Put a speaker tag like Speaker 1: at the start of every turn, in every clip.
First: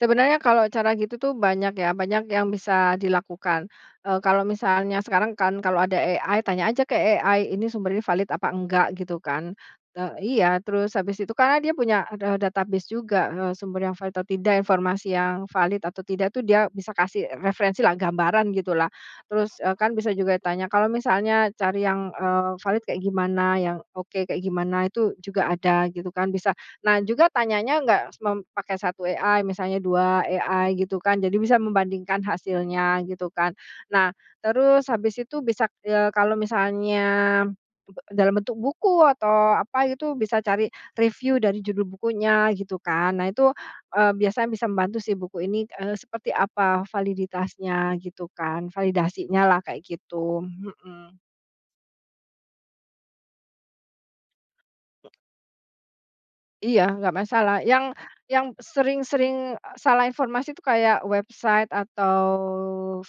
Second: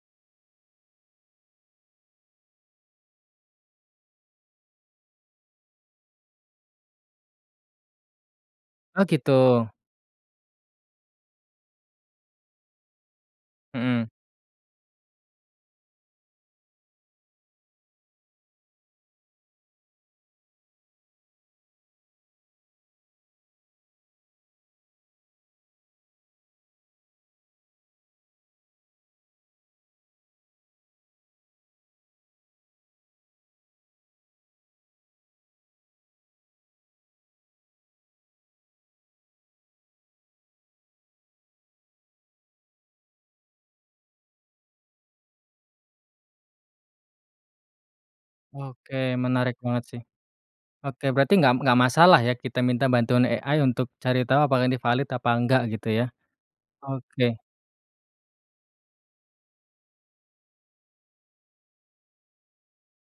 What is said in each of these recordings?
Speaker 1: Sebenarnya kalau cara gitu tuh banyak ya, banyak yang bisa dilakukan, eee, kalau misalnya sekarang kan kalau ada AI, tanya aja ke AI, "Ini sumbernya valid apa enggak?"
Speaker 2: Oh,
Speaker 1: Gitu kan,
Speaker 2: gitu?
Speaker 1: te iya, terus habis itu karena dia punya, eee, ada database juga, eee, sumber yang
Speaker 2: Mhm.
Speaker 1: valid atau tidak, informasi yang valid atau tidak tuh dia bisa kasih referensilah, gambaran, gitulah. Terus, eee, kan bisa juga tanya, "Kalau misalnya cari yang, eee, valid kayak gimana? Yang oke kayak gimana?" Itu juga ada, gitu kan, bisa. Nah juga tanyanya nggak semem pakai 1 AI, misalnya 2 AI gitu kan, jadi bisa membandingkan hasilnya, gitu kan. Nah, terus habis itu bisa, eee, kalau misalnya be dalam bentuk buku atau apa gitu, bisa cari reviu dari judul bukunya, gitu kan. Nah itu, eee, biasanya bisa membantu sih buku ini, eee, seperti apa validitasnya, gitu kan,
Speaker 2: Oke,
Speaker 1: validasinya
Speaker 2: menarik
Speaker 1: lah
Speaker 2: banget
Speaker 1: kayak
Speaker 2: sih.
Speaker 1: gitu.
Speaker 2: Oke,
Speaker 1: Mhm.
Speaker 2: berarti nggak nggak masalah ya kita minta bantuan AI untuk cari tahu apakah ini valid apa enggak, gitu ya?
Speaker 1: Iya, nggak
Speaker 2: Oke.
Speaker 1: masalah, yang yang sering sering salah informasi itu kayak, website atau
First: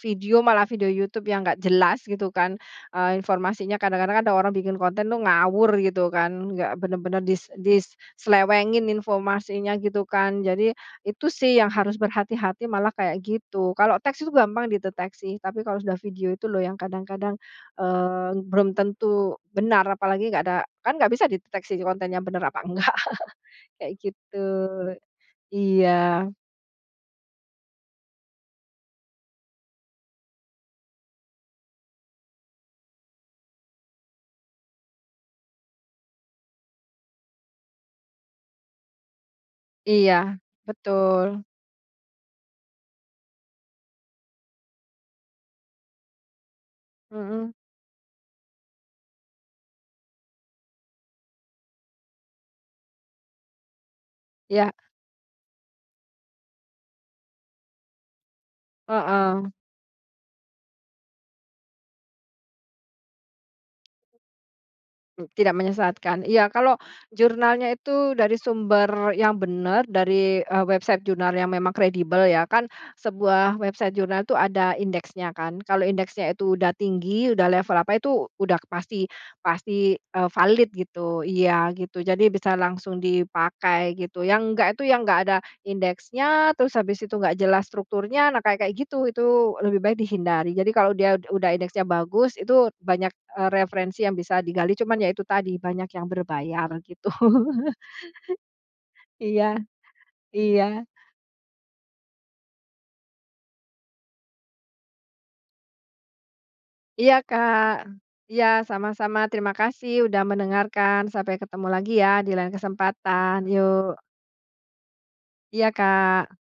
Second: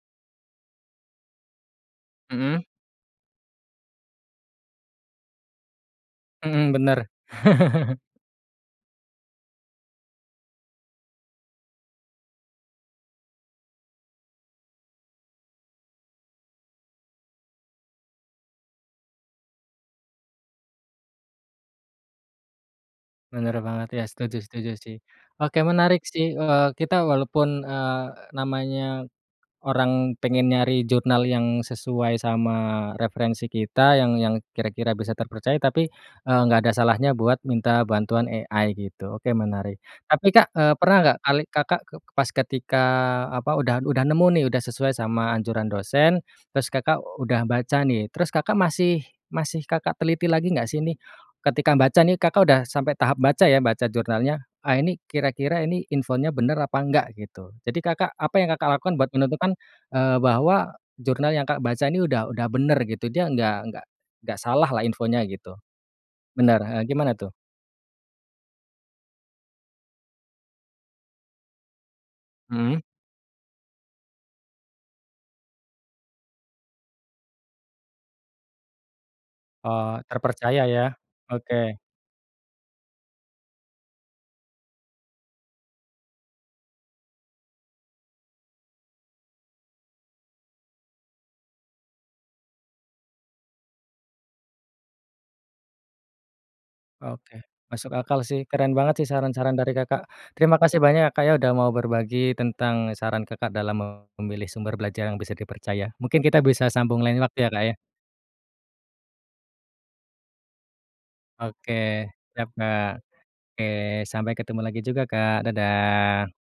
Speaker 1: video, malah video YouTube yang nggak jelas gitu kan,
Speaker 2: Mhm.
Speaker 1: eee, informasinya. Kadang-kadang ada orang bikin konten tuh ngawur gitu kan,
Speaker 2: Mhm,
Speaker 1: nggak
Speaker 2: bener.
Speaker 1: bener-bener dis diselewengin informasinya, gitu kan. Jadi, itu sih yang harus berhati-hati malah kayak gitu. Kalau teks itu gampang dideteksi, tapi kalau sudah video itu loh yang kadang-kadang, eee, belum tentu benar, apalagi nggak ada kan nggak bisa dideteksi kontennya benar apa nggak.
Speaker 2: Bener banget
Speaker 1: Kayak
Speaker 2: ya,
Speaker 1: gitu,
Speaker 2: setuju setuju sih. Oke, menarik
Speaker 1: iya.
Speaker 2: sih, eee, kita walaupun, eee, namanya orang pengen nyari jurnal yang sesuai sama referensi kita, yang yang kira-kira bisa terpercaya tapi, eee, nggak ada salahnya buat minta bantuan AI gitu, oke, menarik.
Speaker 1: Iya,
Speaker 2: Tapi Kak, eee, pernah enggak
Speaker 1: betul.
Speaker 2: kali Kakak ke pas ketika, apa, udah udah nemu nih udah sesuai sama anjuran dosen, terus Kakak udah
Speaker 1: Mhm.
Speaker 2: baca nih, terus Kakak masih masih Kakak teliti lagi nggak sih ini, ketika baca nih Kakak udah sampai tahap baca ya, baca jurnalnya.
Speaker 1: Iya.
Speaker 2: Ah, ini kira-kira ini infonya bener apa nggak, gitu? Jadi Kakak apa yang Kakak lakukan buat
Speaker 1: Heeh.
Speaker 2: menentukan, eee, bahwa jurnal yang Kakak baca ini udah udah bener gitu? Dia nggak nggak nggak salah lah infonya,
Speaker 1: Tidak
Speaker 2: gitu?
Speaker 1: menyesatkan? Iya,
Speaker 2: Bener,
Speaker 1: kalau
Speaker 2: heeh, gimana tuh?
Speaker 1: jurnalnya itu dari sumber yang benar dari, eee, website jurnal yang memang kredibel ya. Kan
Speaker 2: Mhm.
Speaker 1: sebuah website jurnal itu ada indeksnya kan, kalau indeksnya itu udah tinggi, udah level apa itu, udah pasti pasti,
Speaker 2: Oh,
Speaker 1: eee,
Speaker 2: terpercaya
Speaker 1: valid,
Speaker 2: ya?
Speaker 1: gitu. Iya,
Speaker 2: Oke.
Speaker 1: gitu, jadi bisa langsung dipakai gitu. Yang enggak itu yang enggak ada indeksnya, terus habis itu enggak jelas strukturnya, nah kayak kayak gitu, itu lebih baik dihindari. Jadi kalau dia ud udah indeksnya bagus itu banyak, eee, referensi yang bisa digali, cuman ya itu tadi banyak yang berbayar, gitu.
Speaker 2: Oke, masuk akal sih, keren banget sih saran-saran
Speaker 1: Iya,
Speaker 2: dari Kakak. Terima kasih
Speaker 1: iya.
Speaker 2: banyak ya, Kak, ya, udah mau berbagi tentang saran Kakak dalam memilih sumber belajar yang bisa dipercaya. Mungkin kita bisa sambung
Speaker 1: Iya,
Speaker 2: lain waktu ya, Kak,
Speaker 1: Kak.
Speaker 2: ya.
Speaker 1: Iya, sama-sama. Terima kasih udah mendengarkan. Sampai ketemu
Speaker 2: Oke,
Speaker 1: lagi ya di
Speaker 2: siap,
Speaker 1: lain
Speaker 2: Kak.
Speaker 1: kesempatan,
Speaker 2: Oke,
Speaker 1: yuk.
Speaker 2: sampai ketemu lagi juga, Kak.
Speaker 1: Iya,
Speaker 2: Dadah.
Speaker 1: Kak.